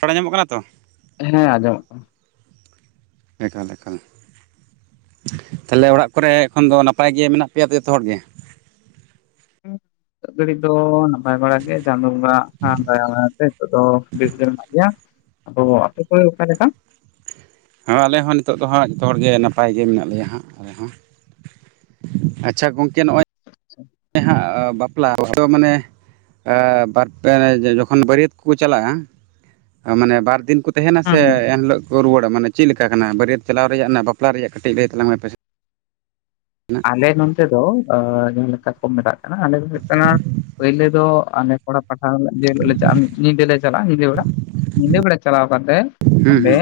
ᱨᱚᱲ ᱧᱟᱢᱚᱜ ᱠᱟᱱᱟ ᱛᱚ ᱦᱮᱸ ᱟᱸᱡᱚᱢᱚᱜ ᱠᱟᱱᱟ᱾ ᱮᱠᱟᱞ ᱮᱠᱟᱞ ᱛᱟᱦᱚᱞᱮ ᱚᱲᱟᱜ ᱠᱚᱨᱮ ᱮᱠᱷᱚᱱ ᱫᱚ ᱱᱟᱯᱟᱭ ᱜᱮ ᱢᱮᱱᱟᱜ ᱯᱮᱭᱟᱚ ᱡᱚᱛᱚ ᱦᱚᱲ ᱜᱮ? ᱱᱤᱛᱚᱜ ᱜᱟᱹᱲᱤᱡ ᱫᱚ [unintelligible] ᱱᱟᱯᱟᱭ ᱵᱟᱲᱟ ᱜᱮ ᱪᱟᱸᱫᱚ ᱵᱚᱸᱜᱟ ᱫᱟᱭᱟᱢᱟᱭᱟ ᱛᱮ ᱱᱤᱛᱚᱜ ᱫᱚ ᱵᱮᱥ ᱜᱮ ᱢᱮᱱᱟᱜ ᱜᱮᱭᱟ᱾ ᱟᱫᱚ ᱟᱯᱮ ᱠᱚ ᱚᱠᱟ ᱞᱮᱠᱟ? ᱦᱮᱸ ᱟᱞᱮᱦᱚᱸ ᱱᱤᱛᱚᱜ ᱫᱚ ᱦᱟᱸᱜ ᱡᱚᱛᱚ ᱦᱚᱲᱜᱮ ᱱᱟᱯᱟᱭ ᱜᱮ ᱢᱮᱱᱟᱜ ᱞᱮᱭᱟ ᱦᱟᱸᱜ ᱟᱞᱮ ᱦᱚᱸ᱾ ᱟᱪᱪᱷᱟ ᱜᱚᱝᱠᱮ ᱱᱚᱜᱼᱚᱭ ᱟᱪᱪᱷᱟ ᱦᱮ ᱦᱟᱸᱜ ᱵᱟᱯᱞᱟ ᱦᱚᱭᱛᱳ ᱢᱟᱱᱮ ᱟᱨ ᱡᱚᱠᱷᱚᱱ ᱵᱟᱹᱨᱭᱟᱹᱛ ᱠᱚᱠᱚ ᱪᱟᱞᱟᱜᱼᱟ ᱢᱟᱱᱮ ᱵᱟᱨᱫᱤᱱ ᱠᱚ ᱛᱟᱦᱮᱱᱟ ᱥᱮ ᱦᱩᱸ ᱦᱩᱸ ᱮᱱᱦᱤᱞᱳᱜ ᱠᱚ ᱨᱩᱣᱟᱹᱲᱟ ᱢᱟᱱᱮ ᱪᱮᱫ ᱞᱮᱠᱟ ᱠᱟᱱᱟ ᱵᱟᱹᱨᱭᱟᱹᱛ ᱪᱟᱞᱟᱣ ᱨᱮᱭᱟᱜ ᱨᱮᱱᱟᱜ ᱵᱟᱯᱞᱟ ᱨᱮᱭᱟᱜ ᱠᱟᱹᱴᱤᱡ ᱞᱟᱹᱭ ᱛᱟᱞᱟᱝ ᱢᱮ ᱟᱯᱮ ‌ᱥᱮᱜ? ᱟᱞᱮ ᱱᱚᱛ ᱫᱚ ᱡᱟᱦᱟᱸ ᱞᱮᱠᱟ ᱠᱚ ᱢᱮᱛᱟᱜ ᱠᱟᱱᱟ ᱟᱞᱮ ᱫᱚ ᱦᱩᱭᱩᱜ ᱠᱟᱱᱟ ᱯᱳᱭᱞᱳ ᱫᱚ ᱟᱞᱮ ᱠᱚᱲᱟ ᱯᱟᱦᱟᱴᱟ ᱠᱷᱚᱱᱟᱜ ᱞᱮ ᱪᱟᱞᱟᱜᱼᱟ ᱧᱤᱫᱟᱹ ᱞᱮ ᱪᱟᱞᱟᱜᱼᱟ ᱧᱤᱫᱟᱹ ᱵᱮᱲᱟ ᱧᱤᱫᱟᱹ ᱵᱮᱲᱟ ᱠᱚ ᱪᱟᱞᱟᱜ ᱠᱟᱛᱮ ᱦᱩᱸ ᱚᱸᱰᱮ ᱦᱩᱸ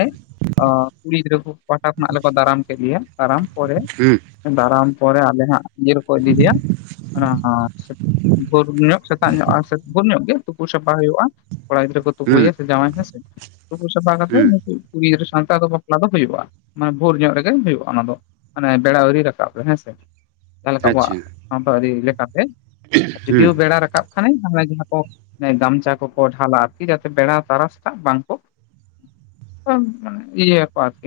ᱠᱩᱲᱤ ᱜᱤᱫᱽᱨᱟᱹ ᱠᱚ ᱯᱟᱦᱴᱟ ᱠᱷᱚᱱᱟᱜ ᱞᱮᱠᱚ ᱫᱟᱨᱟᱢ ᱠᱮᱫ ᱞᱮᱭᱟ ᱫᱟᱨᱟᱢ ᱯᱚᱨᱮ ᱦᱩᱸ ᱫᱟᱨᱟᱢ ᱯᱚᱨᱮ ᱟᱞᱮ ᱦᱟᱸᱜ ᱤᱡᱟᱹ ᱨᱮᱠᱚ ᱤᱫᱤᱭᱤᱫᱮᱤᱭᱟ ᱵᱷᱳᱨ ᱧᱚᱜ ᱥᱮᱛᱟᱜ ᱧᱚᱜ ᱥᱮ ᱵᱷᱳᱨ ᱧᱚᱜ ᱜᱮ ᱛᱩᱯ ᱥᱟᱯᱷᱟ ᱦᱩᱭᱩᱜᱼᱟ ᱠᱚᱲᱟ ᱜᱤᱫᱽᱨᱟᱹ ᱠᱚ ᱦᱩᱸ ᱛᱩᱯᱩᱭᱟ ᱥᱮ ᱡᱟᱶᱟᱭ ᱦᱮᱸᱥᱮ ᱛᱩᱯᱩ ᱥᱟᱯᱷᱟ ᱠᱟᱛᱮ ᱦᱩᱸ ᱱᱩᱠᱩ ᱠᱩᱲᱤ ᱜᱤᱫᱽᱨᱟᱹ ᱥᱟᱶᱛᱮ ᱟᱫᱚ ᱵᱟᱯᱞᱟ ᱫᱚ ᱦᱩᱭᱩᱜᱼᱟ ᱢᱟᱱᱮ ᱵᱷᱳᱨ ᱧᱚᱜ ᱨᱮᱜᱮ ᱦᱩᱭᱩᱜᱼᱟ ᱚᱱᱟ ᱫᱚ ᱢᱟᱱᱮ ᱵᱮᱲᱟ ᱟᱹᱣᱨᱤ ᱨᱟᱠᱟᱵ ᱨᱮ ᱦᱮᱸ ᱡᱟᱦᱟᱸᱞᱮᱠᱟ ᱟᱵᱚᱣᱟᱜ ᱟᱪᱪᱷᱟ ᱥᱟᱶᱛᱟ ᱟᱹᱨᱤ ᱞᱮᱠᱟᱛᱮ ᱦᱩᱸ ᱡᱩᱫᱤᱭᱳ ᱵᱮᱲᱟ ᱨᱟᱠᱟᱵ ᱠᱷᱟᱱᱮ ᱡᱟᱦᱟᱸ ᱜᱮ ᱦᱟᱸᱜ ᱠᱚ ᱜᱟᱢᱪᱟ ᱠᱚᱠᱚ ᱰᱷᱟᱞᱟ ᱟᱨᱠᱤ ᱡᱟᱛᱮ ᱵᱮᱲᱟ ᱛᱟᱨᱟᱥᱟ ᱵᱟᱝᱠᱚ [unintelligible] ᱤᱭᱟᱹᱭᱟᱚ ᱟᱨᱠᱤ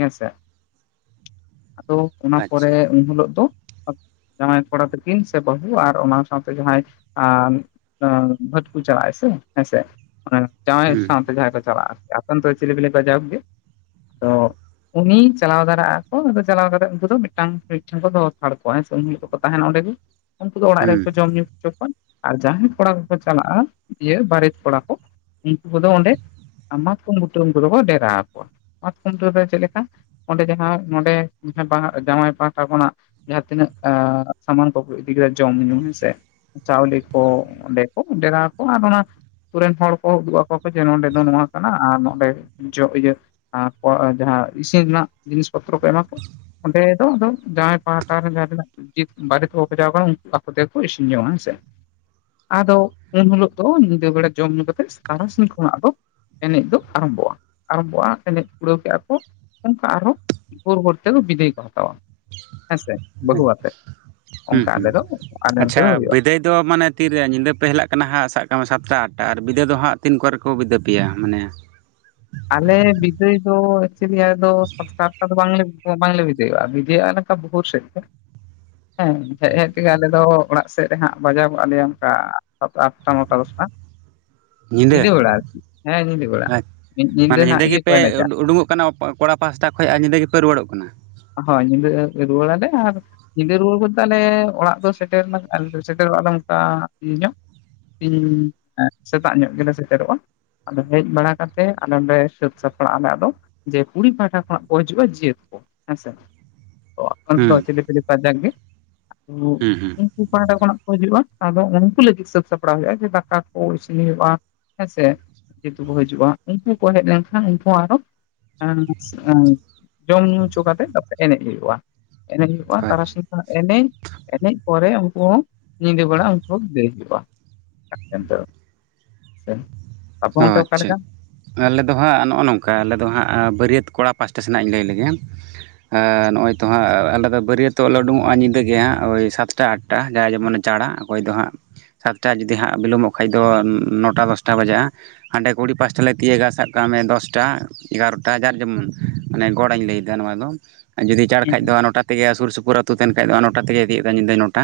ᱚᱱᱟ ᱯᱚᱨᱮ ᱟᱪᱪᱷᱟ ᱩᱱ ᱦᱤᱞᱚᱜ ᱫᱚ ᱡᱟᱶᱟᱭ ᱠᱚᱲᱟ ᱛᱟᱠᱤᱱ ᱥᱮ ᱵᱟᱹᱦᱩ ᱟᱨ ᱚᱱᱟ ᱥᱟᱶᱛᱮ ᱡᱟᱦᱟᱸᱭ ᱵᱷᱷᱟᱴᱠᱩ ᱪᱟᱞᱟᱜ-ᱟᱭ ᱥᱮ ᱦᱮᱸᱥᱮ ᱡᱟᱶᱟᱭ ᱦᱩᱸ ᱥᱟᱶᱛᱮ ᱡᱟᱦᱟᱸᱭ ᱠᱚ ᱪᱟᱞᱟᱜᱼᱟ ᱟᱯᱮ‌ ᱚᱱᱛᱮ ᱪᱤᱞᱤ ᱯᱮ‌ᱞᱟᱹᱭ ᱟᱠᱚᱣᱟ ᱡᱟᱭᱦᱳᱠ ᱜᱮ ᱟᱫᱚ ᱩᱱᱤ ᱪᱟᱞᱟᱣ ᱛᱟᱨᱟᱜ ᱟᱠᱚ ᱟᱫᱚ ᱪᱟᱞᱟᱣ ᱠᱟᱛᱮ ᱩᱱᱠᱩ ᱫᱚ ᱢᱤᱫᱴᱟᱝ ᱢᱤᱫᱴᱮᱱ ᱠᱚ ᱫᱚᱦᱚ ᱦᱟᱛᱟᱲ ᱠᱚᱣᱟ ᱦᱮᱸᱥᱮ ᱩᱱ ᱦᱤᱞᱚᱜ ᱫᱚᱠᱚ ᱛᱟᱦᱮᱱᱟ ᱚᱸᱰᱮ ᱜᱮ ᱩᱱᱠᱩ ᱫᱚ ᱚᱲᱟᱜ ᱦᱩᱸ ᱨᱮᱜᱮ ᱠᱚ ᱡᱚᱢ ᱧᱩ [unintelligible] ᱟᱨ ᱡᱟᱦᱟᱸᱭ ᱠᱚᱲᱟ ᱠᱚᱠᱚ ᱪᱟᱞᱟᱜᱼᱟ ᱤᱭᱟᱹ ᱵᱟᱨᱮᱛ ᱠᱚᱲᱟ ᱠᱚ ᱩᱱᱠᱩ ᱠᱚᱫᱚ ᱚᱸᱰᱮ ᱟᱢᱟᱛᱠᱚᱢ ᱢᱩᱛᱨᱚᱢ ᱠᱚᱫᱚ ᱠᱚ ᱰᱮᱨᱟ ᱟᱠᱚᱣᱟ ᱢᱟᱜ ᱠᱷᱩᱱᱴᱟᱹᱣ ᱫᱚ ᱪᱮᱫ ᱞᱮᱠᱟ ᱚᱸᱰᱮ ᱡᱟᱦᱟᱸ ᱱᱚᱰᱮ ᱡᱟᱦᱟᱸᱭ ᱡᱟᱶᱟᱭ ᱯᱟᱦᱴᱟ ᱠᱷᱚᱱᱟᱜ ᱡᱟᱦᱟᱸ ᱛᱤᱱᱟᱹᱜ ᱥᱟᱢᱟᱱ ᱠᱚᱠᱚ ᱤᱫᱤ ᱠᱮᱫᱟ ᱡᱚᱢ ᱧᱩ ᱦᱮᱸᱥᱮ ᱪᱟᱣᱞᱮ ᱠᱚ ᱚᱸᱰᱮ ᱠᱚ ᱰᱮᱨᱟ ᱟᱠᱚ ᱟᱨ ᱚᱱᱟ ᱟᱛᱩ ᱨᱮᱱ ᱦᱚᱲ ᱠᱚ ᱩᱫᱩᱜ ᱟᱠᱚ ᱠᱚ ᱡᱮ ᱱᱚᱰᱮ ᱫᱚ ᱱᱚᱣᱟ ᱠᱟᱱᱟ ᱟᱨ ᱱᱚᱰᱮ ᱡᱚ ᱤᱭᱟᱹ ᱟᱠᱚᱣᱟᱜ ᱡᱟᱦᱟᱸ ᱤᱥᱤᱱ ᱨᱮᱱᱟᱜ ᱡᱤᱱᱤᱥ ᱯᱚᱛᱨᱚ ᱠᱚ ᱮᱢᱟ ᱠᱚ ᱚᱸᱰᱮ ᱫᱚ ᱟᱫᱚ ᱡᱟᱦᱟᱸᱭ ᱯᱟᱦᱴᱟ ᱨᱮ ᱡᱟᱦᱟᱸ ᱛᱤᱱᱟᱹᱜ [unintelligible] ᱠᱟᱱᱟ ᱩᱱᱠᱩ ᱟᱠᱚ ᱛᱮᱠᱚ ᱤᱥᱤᱱ ᱡᱚᱝᱟ ᱦᱮᱸᱥᱮ ᱟᱫᱚ ᱩᱱ ᱦᱤᱞᱳᱜ ᱫᱚ ᱧᱤᱫᱟᱹ ᱵᱮᱲᱟ ᱡᱚᱢ ᱧᱩ ᱠᱟᱛᱮᱜ ᱛᱟᱨᱟᱥᱤᱧ ᱠᱷᱚᱱᱟᱜ ᱫᱚ ᱮᱱᱮᱡ ᱫᱚ ᱟᱨᱟᱢᱵᱷᱚᱜᱼᱟ, ᱟᱨᱟᱢᱵᱷᱚᱜᱼᱟ ᱮᱱᱮᱡ ᱯᱩᱨᱟᱹᱣ ᱠᱮᱜᱼᱟ ᱠᱚ ᱚᱱᱠᱟ ᱟᱨᱦᱚᱸ ᱵᱷᱳᱨ ᱵᱷᱳᱨ ᱛᱮ ᱵᱤᱫᱟᱹᱭ ᱠᱚ ᱦᱟᱛᱟᱣᱟ ᱦᱮᱸᱥᱮ ᱵᱟᱹᱦᱩ ᱟᱛᱮ ᱦᱩᱸ ᱚᱱᱠᱟ ᱦᱩᱸ ᱟᱞᱮ ᱫᱚ ᱟᱞᱮ ᱚᱱᱛᱮ ᱫᱚ ᱟᱪᱪᱷᱟ ᱦᱩᱭᱩᱜᱼᱟ ᱵᱤᱫᱟᱹᱭ ᱫᱚ ᱢᱟᱱᱮ ᱛᱤᱨᱮ ᱧᱤᱫᱟᱹ ᱯᱮ ᱦᱮᱟᱜ ᱠᱟᱱᱟ ᱦᱟᱜ ᱥᱟᱵ ᱠᱟᱜ ᱢᱮ ᱥᱟᱛᱴᱟ ᱟᱴᱴᱟ ᱟᱨ ᱵᱤᱫᱟᱹᱭ ᱫᱚ ᱦᱟᱸᱜ ᱛᱤᱱ ᱠᱚᱨᱮ ᱠᱚ ᱵᱤᱫᱟᱹᱭ ᱯᱮᱭᱟ ᱢᱟᱱᱮ ᱟᱞᱮ ᱵᱤᱫᱟᱹᱭ ᱫᱚ ᱮᱠᱪᱩᱭᱮᱞᱤ ᱟᱞᱮ ᱫᱚ ᱥᱟᱛᱴᱟ ᱟᱴᱴᱟ ᱫᱚ ᱵᱟᱝᱞᱮ ᱵᱟᱝᱞᱮ ᱵᱤᱫᱟᱹᱭᱚᱜᱼᱟ ᱵᱤᱫᱟᱹᱭᱼᱟ ᱞᱮᱠᱟ ᱵᱷᱚᱨ ᱥᱮᱫ ᱛᱮ [inaudible] ᱦᱮᱸ ᱦᱮᱡ ᱦᱮᱡ ᱛᱮᱜᱮ ᱟᱞᱮ ᱫᱚ ᱚᱲᱟᱜ ᱥᱮᱫ ᱨᱮ ᱦᱟᱸᱜ ᱵᱟᱡᱟᱣ ᱜᱚᱜ ᱟᱞᱮᱭᱟ ᱚᱱᱠᱟ ᱟᱴᱴᱟ ᱱᱚᱴᱟ ᱫᱚᱥᱴᱟ ᱧᱤᱫᱟᱹ ᱵᱮᱲᱟ, ᱦᱮᱸ ᱧᱤᱫᱟᱹ ᱵᱮᱲᱟ ᱢᱤᱫ ᱢᱟᱱᱮ ᱦᱟᱸᱜ ᱧᱤᱫᱟᱹ ᱤᱭᱟᱹ ᱠᱚ ᱜᱮᱯᱮ ᱮᱱᱮᱡᱟ ᱩᱰᱩᱝᱚᱜ ᱠᱟᱱᱟ ᱠᱚᱲᱟ ᱯᱟᱥᱴᱟ ᱠᱷᱚᱭ ᱟᱨ ᱧᱤᱫᱟᱹ ᱜᱮᱯᱮ ᱨᱩᱣᱟᱹᱲᱚᱜ ᱠᱟᱱᱟ ᱦᱚᱭ ᱧᱤᱫᱟᱹ ᱨᱩᱣᱟᱹᱲᱟᱞᱮ ᱟᱨ ᱧᱤᱫᱟᱹ ᱨᱩᱣᱟᱹᱲ ᱵᱚᱞᱛᱮ ᱟᱞᱮ ᱚᱲᱟᱜ ᱫᱚ ᱥᱮᱴᱮᱨ ᱥᱮᱴᱮᱨᱚ ᱟᱞᱮ ᱚᱱᱠᱟ ᱤᱭᱟᱹ ᱧᱚᱜ ᱤᱧ ᱥᱮᱛᱟᱜ ᱧᱚᱜ ᱜᱮᱞᱮ ᱥᱮᱴᱮᱨᱚᱜᱼᱟ ᱟᱫᱚ ᱦᱮᱡ ᱵᱟᱲᱟ ᱠᱟᱛᱮ ᱟᱞᱮ ᱱᱚᱸᱰᱮ ᱥᱟᱹᱛ ᱥᱟᱯᱲᱟᱜ ᱟᱞᱮ ᱟᱫᱚ ᱡᱮ ᱠᱩᱲᱤ ᱯᱟᱣᱴᱟ ᱠᱷᱚᱱᱟᱜ ᱠᱚ ᱦᱤᱡᱩᱜᱼᱟ ᱡᱤᱣᱟᱹᱛ ᱠᱚ ᱦᱮᱸᱥᱮ ᱟᱯᱮ ᱫᱚ ᱦᱩᱸ ᱪᱮᱞᱮ ᱯᱮ ᱞᱮ ᱠᱚᱣᱟ ᱡᱟᱜᱜᱮ ᱦᱩᱸ ᱦᱩᱸ [unintelligible] ᱯᱟᱦᱴᱟ ᱠᱷᱚᱱᱟᱜ ᱠᱚ ᱦᱤᱡᱩᱜᱼᱟ ᱟᱫᱚ ᱩᱱᱠᱩ ᱞᱟᱹᱜᱤᱫ ᱥᱟᱹᱛ ᱥᱟᱯᱲᱟᱣ ᱦᱩᱭᱩᱜᱼᱟ ᱡᱮ ᱫᱟᱠᱟ ᱠᱚ ᱤᱥᱤᱱ ᱦᱩᱭᱩᱜ-ᱟ ᱦᱮᱸᱥᱮ ᱡᱮᱦᱮᱛᱩ ᱠᱚ ᱦᱟᱹᱡᱩᱜᱼᱟ ᱩᱱᱠᱩ ᱠᱚ ᱦᱮᱡ ᱞᱮᱱᱠᱷᱟᱱ ᱩᱱᱠᱩ ᱟᱨᱚ ᱡᱚᱢ ᱧᱩ ᱦᱚᱪᱚ ᱠᱟᱛᱮ ᱛᱟᱯᱚᱨᱮ ᱮᱱᱮᱡ ᱦᱩᱭᱩᱜᱼᱟ ᱮᱱᱮᱡ ᱦᱩᱭᱩᱜᱼᱟ ᱟᱪᱪᱷᱟ ᱛᱟᱨᱟᱥᱤᱧ ᱮᱱᱮᱡ ᱮᱱᱮᱡ ᱯᱚᱨᱮ ᱩᱱᱠᱩ ᱦᱚᱸ ᱧᱤᱫᱟᱹ ᱵᱮᱲᱟ ᱩᱱᱠᱩ ᱦᱚᱸ ᱵᱤᱫᱟᱹᱭ ᱦᱩᱭᱩᱜᱼᱟ [inaudible] ᱥᱮᱱ ᱚ ᱟᱪᱪᱷᱟ ᱟᱞᱮᱫ ᱫᱚ ᱦᱟᱸᱜ ᱱᱚᱜ-ᱚ ᱱᱚᱝᱠᱟ ᱟᱞᱮ ᱫᱚ ᱦᱟᱸᱜ ᱵᱟᱹᱨᱭᱟᱹᱛ ᱠᱚᱲᱟ ᱯᱟᱥᱴᱟ ᱥᱮᱱᱟᱜ ᱤᱧ ᱞᱟᱹᱭ ᱞᱮᱜᱮ ᱱᱚᱜᱼᱚᱭ ᱛᱚ ᱦᱟᱸᱜ ᱟᱞᱮ ᱫᱚ ᱵᱟᱹᱨᱭᱟᱹᱛᱚᱜ ᱞᱮ ᱳᱰᱳᱠᱚᱜᱼᱟ ᱧᱤᱫᱟᱹ ᱜᱮ ᱦᱟᱸᱜ ᱳᱭ ᱥᱟᱛ ᱟᱴᱟ ᱟᱴᱟ ᱡᱟᱦᱟᱸᱭ ᱡᱮᱢᱚᱱᱮ ᱪᱟᱲᱟ ᱚᱠᱚᱭ ᱫᱚ ᱦᱟᱸᱜ ᱥᱟᱛᱴᱟ ᱡᱩᱫᱤ ᱦᱟᱸᱜ ᱵᱤᱞᱚᱢᱚᱜ ᱠᱷᱟᱡ ᱫᱚ ᱱᱚᱴᱟ ᱫᱚᱥᱴᱟ ᱵᱟᱡᱟᱜᱼᱟ ᱦᱟᱸᱰᱮ ᱠᱩᱲᱤ ᱯᱟᱥᱴᱟ ᱞᱮ ᱛᱤᱭᱳᱜᱟ ᱥᱟᱵ ᱠᱟᱜ ᱢᱮ ᱫᱚᱥᱴᱟ ᱮᱜᱟᱨᱚᱴᱟ ᱡᱟᱨ ᱡᱮᱢᱚᱱ ᱢᱟᱱᱮ ᱜᱚᱲᱟ ᱤᱧ ᱞᱟᱹᱭᱫᱟ ᱱᱚᱣᱟ ᱫᱚ ᱡᱩᱫᱤ ᱪᱟᱲ ᱠᱷᱟᱡ ᱦᱩᱸ ᱫᱚ ᱱᱚᱴᱟ ᱛᱮᱜᱮ ᱥᱩᱨ ᱥᱩᱯᱩᱨ ᱟᱹᱛᱩ ᱛᱟᱦᱮᱱ ᱠᱷᱟᱡ ᱫᱚ ᱱᱚᱴᱟ ᱛᱮᱜᱮ ᱛᱤᱭᱳᱜᱫᱟᱭ ᱧᱤᱫᱟᱹ ᱱᱚᱴᱟ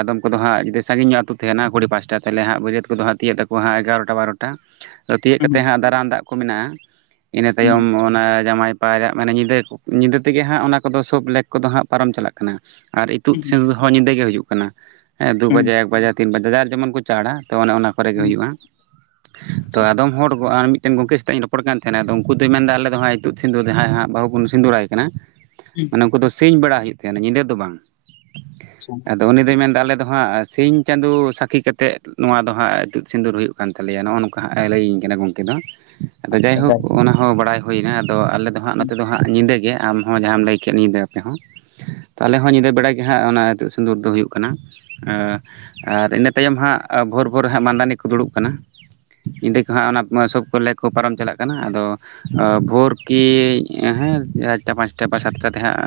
ᱟᱫᱚᱢ ᱠᱚᱫᱚ ᱦᱟᱸᱜ ᱡᱩᱫᱤ ᱥᱟᱺᱜᱤᱧᱚᱜ ᱟᱹᱛᱳ ᱛᱟᱦᱮᱱᱟ ᱠᱩᱲᱤ ᱯᱟᱥᱴᱟ ᱛᱟᱦᱟᱞᱮ ᱦᱟᱸᱜ [inaudible] ᱛᱤᱭᱳᱜ ᱛᱟᱠᱚᱭᱟ ᱦᱟᱸᱜ ᱮᱜᱟᱨᱚ ᱴᱟ ᱵᱟᱨᱚᱴᱟ ᱛᱤᱭᱳᱜ ᱠᱟᱛᱮ ᱦᱩᱸ ᱦᱟᱸᱜ ᱫᱟᱨᱟᱱ ᱫᱟᱜ ᱠᱚ ᱢᱤᱱᱟᱜᱼᱟ ᱤᱱᱟᱹ ᱛᱟᱭᱚᱢ ᱦᱩᱸ ᱚᱱᱟ ᱡᱟᱢᱟᱭ ᱯᱟᱭᱨᱟᱜ ᱢᱟᱱᱮ ᱧᱤᱫᱟᱹ ᱧᱤᱫᱟᱹ ᱛᱮᱜᱮ ᱦᱟᱸᱜ ᱚᱱᱟ ᱠᱚᱫᱚ ᱥᱳᱵ ᱞᱮᱠ ᱠᱚᱫᱚ ᱦᱟᱸᱜ ᱯᱟᱨᱚᱢ ᱪᱟᱞᱟᱜ ᱠᱟᱱᱟ ᱟᱨ ᱤᱛᱩᱫ ᱦᱩᱸ [inaudible] ᱦᱚᱸ ᱧᱤᱫᱟᱹ ᱜᱮ ᱦᱩᱭᱩᱜ ᱠᱟᱱᱟ ᱦᱮᱸ ᱫᱩ ᱦᱩᱸ ᱵᱟᱡᱮ ᱮᱠ ᱵᱟᱡᱮ ᱛᱤᱱ ᱵᱟᱡᱮ ᱡᱟᱨ ᱡᱮᱢᱚᱱ ᱠᱚ ᱪᱟᱲᱟ ᱛᱚ ᱚᱱᱟ ᱚᱱᱟ ᱠᱚᱨᱮᱜ ᱜᱮ ᱦᱩᱸ ᱦᱩᱭᱩᱜᱼᱟ ᱛᱚ ᱟᱫᱚᱢ ᱦᱚᱲ ᱟᱨ ᱢᱤᱫᱴᱮᱱ ᱜᱚᱝᱠᱮ ᱥᱟᱛᱟᱜ ᱤᱧ ᱨᱚᱯᱚᱲ ᱠᱟᱱ ᱛᱟᱦᱮᱱᱟ ᱟᱫᱚ ᱩᱱᱠᱩ ᱫᱚᱭ ᱢᱮᱱᱫᱟ ᱟᱞᱮ ᱫᱚ ᱦᱟᱸᱜ ᱱᱤᱛᱩᱜ ᱥᱤᱸᱫᱩᱨ ᱡᱟᱦᱟᱸᱭ ᱦᱟᱸᱜ ᱵᱟᱹᱦᱩ ᱵᱚᱱ ᱥᱤᱸᱫᱩᱨᱟᱭ ᱠᱟᱱᱟ ᱢᱟᱱᱮ ᱩᱱᱠᱩ ᱫᱚ ᱥᱤᱧ ᱵᱮᱲᱟ ᱦᱩᱭᱩᱜ ᱛᱟᱦᱮᱱ ᱧᱤᱫᱟᱹ ᱫᱚ ᱵᱟᱝ [inaudible] ᱟᱫᱚ ᱩᱱᱤ ᱫᱚᱭ ᱢᱮᱱᱫᱟ ᱟᱞᱮᱫ ᱫᱚ ᱦᱟᱸᱜ ᱥᱤᱧ ᱪᱟᱸᱫᱳ ᱥᱟᱹᱠᱷᱤ ᱠᱟᱛᱮᱫ ᱱᱚᱣᱟ ᱫᱚ ᱦᱟᱸᱜ ᱤᱛᱩᱫ ᱥᱤᱸᱫᱩᱨ ᱦᱩᱭᱩᱜ ᱠᱟᱱ ᱛᱟᱞᱮᱭᱟ ᱱᱚᱣᱟ ᱱᱚᱝᱠᱟ ᱦᱟᱸᱜ ᱞᱟᱹᱭᱟᱹᱧ ᱠᱟᱱᱟ ᱜᱚᱢᱠᱮ ᱫᱚ ᱟᱫᱚ ᱟᱪᱪᱷᱟ ᱡᱟᱭᱦᱳᱠ ᱡᱟᱜᱮ ᱚᱱᱟ ᱦᱚᱸ ᱵᱟᱲᱟᱭ ᱦᱩᱭᱱᱟ ᱟᱫᱚ ᱟᱞᱮ ᱟᱫᱚ ᱦᱟᱸᱜ ᱱᱚᱛᱮ ᱫᱚ ᱦᱟᱸᱜ ᱧᱤᱫᱟᱹ ᱜᱮ ᱟᱢᱦᱚᱸ ᱡᱟᱦᱟᱢ ᱞᱟᱹᱭ ᱠᱮᱫ ᱧᱤᱫᱟᱹ ᱟᱯᱮ ᱦᱚᱸ ᱛᱚ ᱟᱞᱮ ᱦᱚᱸ ᱧᱤᱫᱟᱹ ᱵᱟᱲᱟᱭ ᱜᱮ ᱦᱟᱸᱜ ᱚᱱᱟ ᱤᱛᱩᱫ ᱥᱤᱸᱫᱩᱨ ᱫᱚ ᱦᱩᱭᱩᱜ ᱠᱟᱱᱟ ᱟᱨ ᱤᱱᱟᱹ ᱛᱟᱭᱚᱢ ᱦᱟᱸᱜ ᱵᱷᱳᱨ ᱵᱷᱳᱨ ᱦᱟᱸᱜ ᱢᱫᱟᱱᱤ ᱠᱚ ᱫᱩᱲᱩᱵ ᱠᱟᱱᱟ ᱧᱤᱫᱟᱹ ᱠᱚ ᱦᱟᱸᱜ ᱚᱱᱟ ᱥᱚᱵ ᱠᱚᱞᱮ ᱠᱚ ᱯᱟᱨᱚᱢ ᱪᱟᱞᱟᱜ ᱠᱟᱱᱟ ᱟᱫᱚ ᱵᱷᱳᱨ ᱠᱤ ᱦᱮᱸ ᱪᱟ [inaudible] ᱯᱟᱸᱪᱴᱟ ᱥᱟᱛᱴᱟ ᱛᱮ ᱦᱟᱸᱜ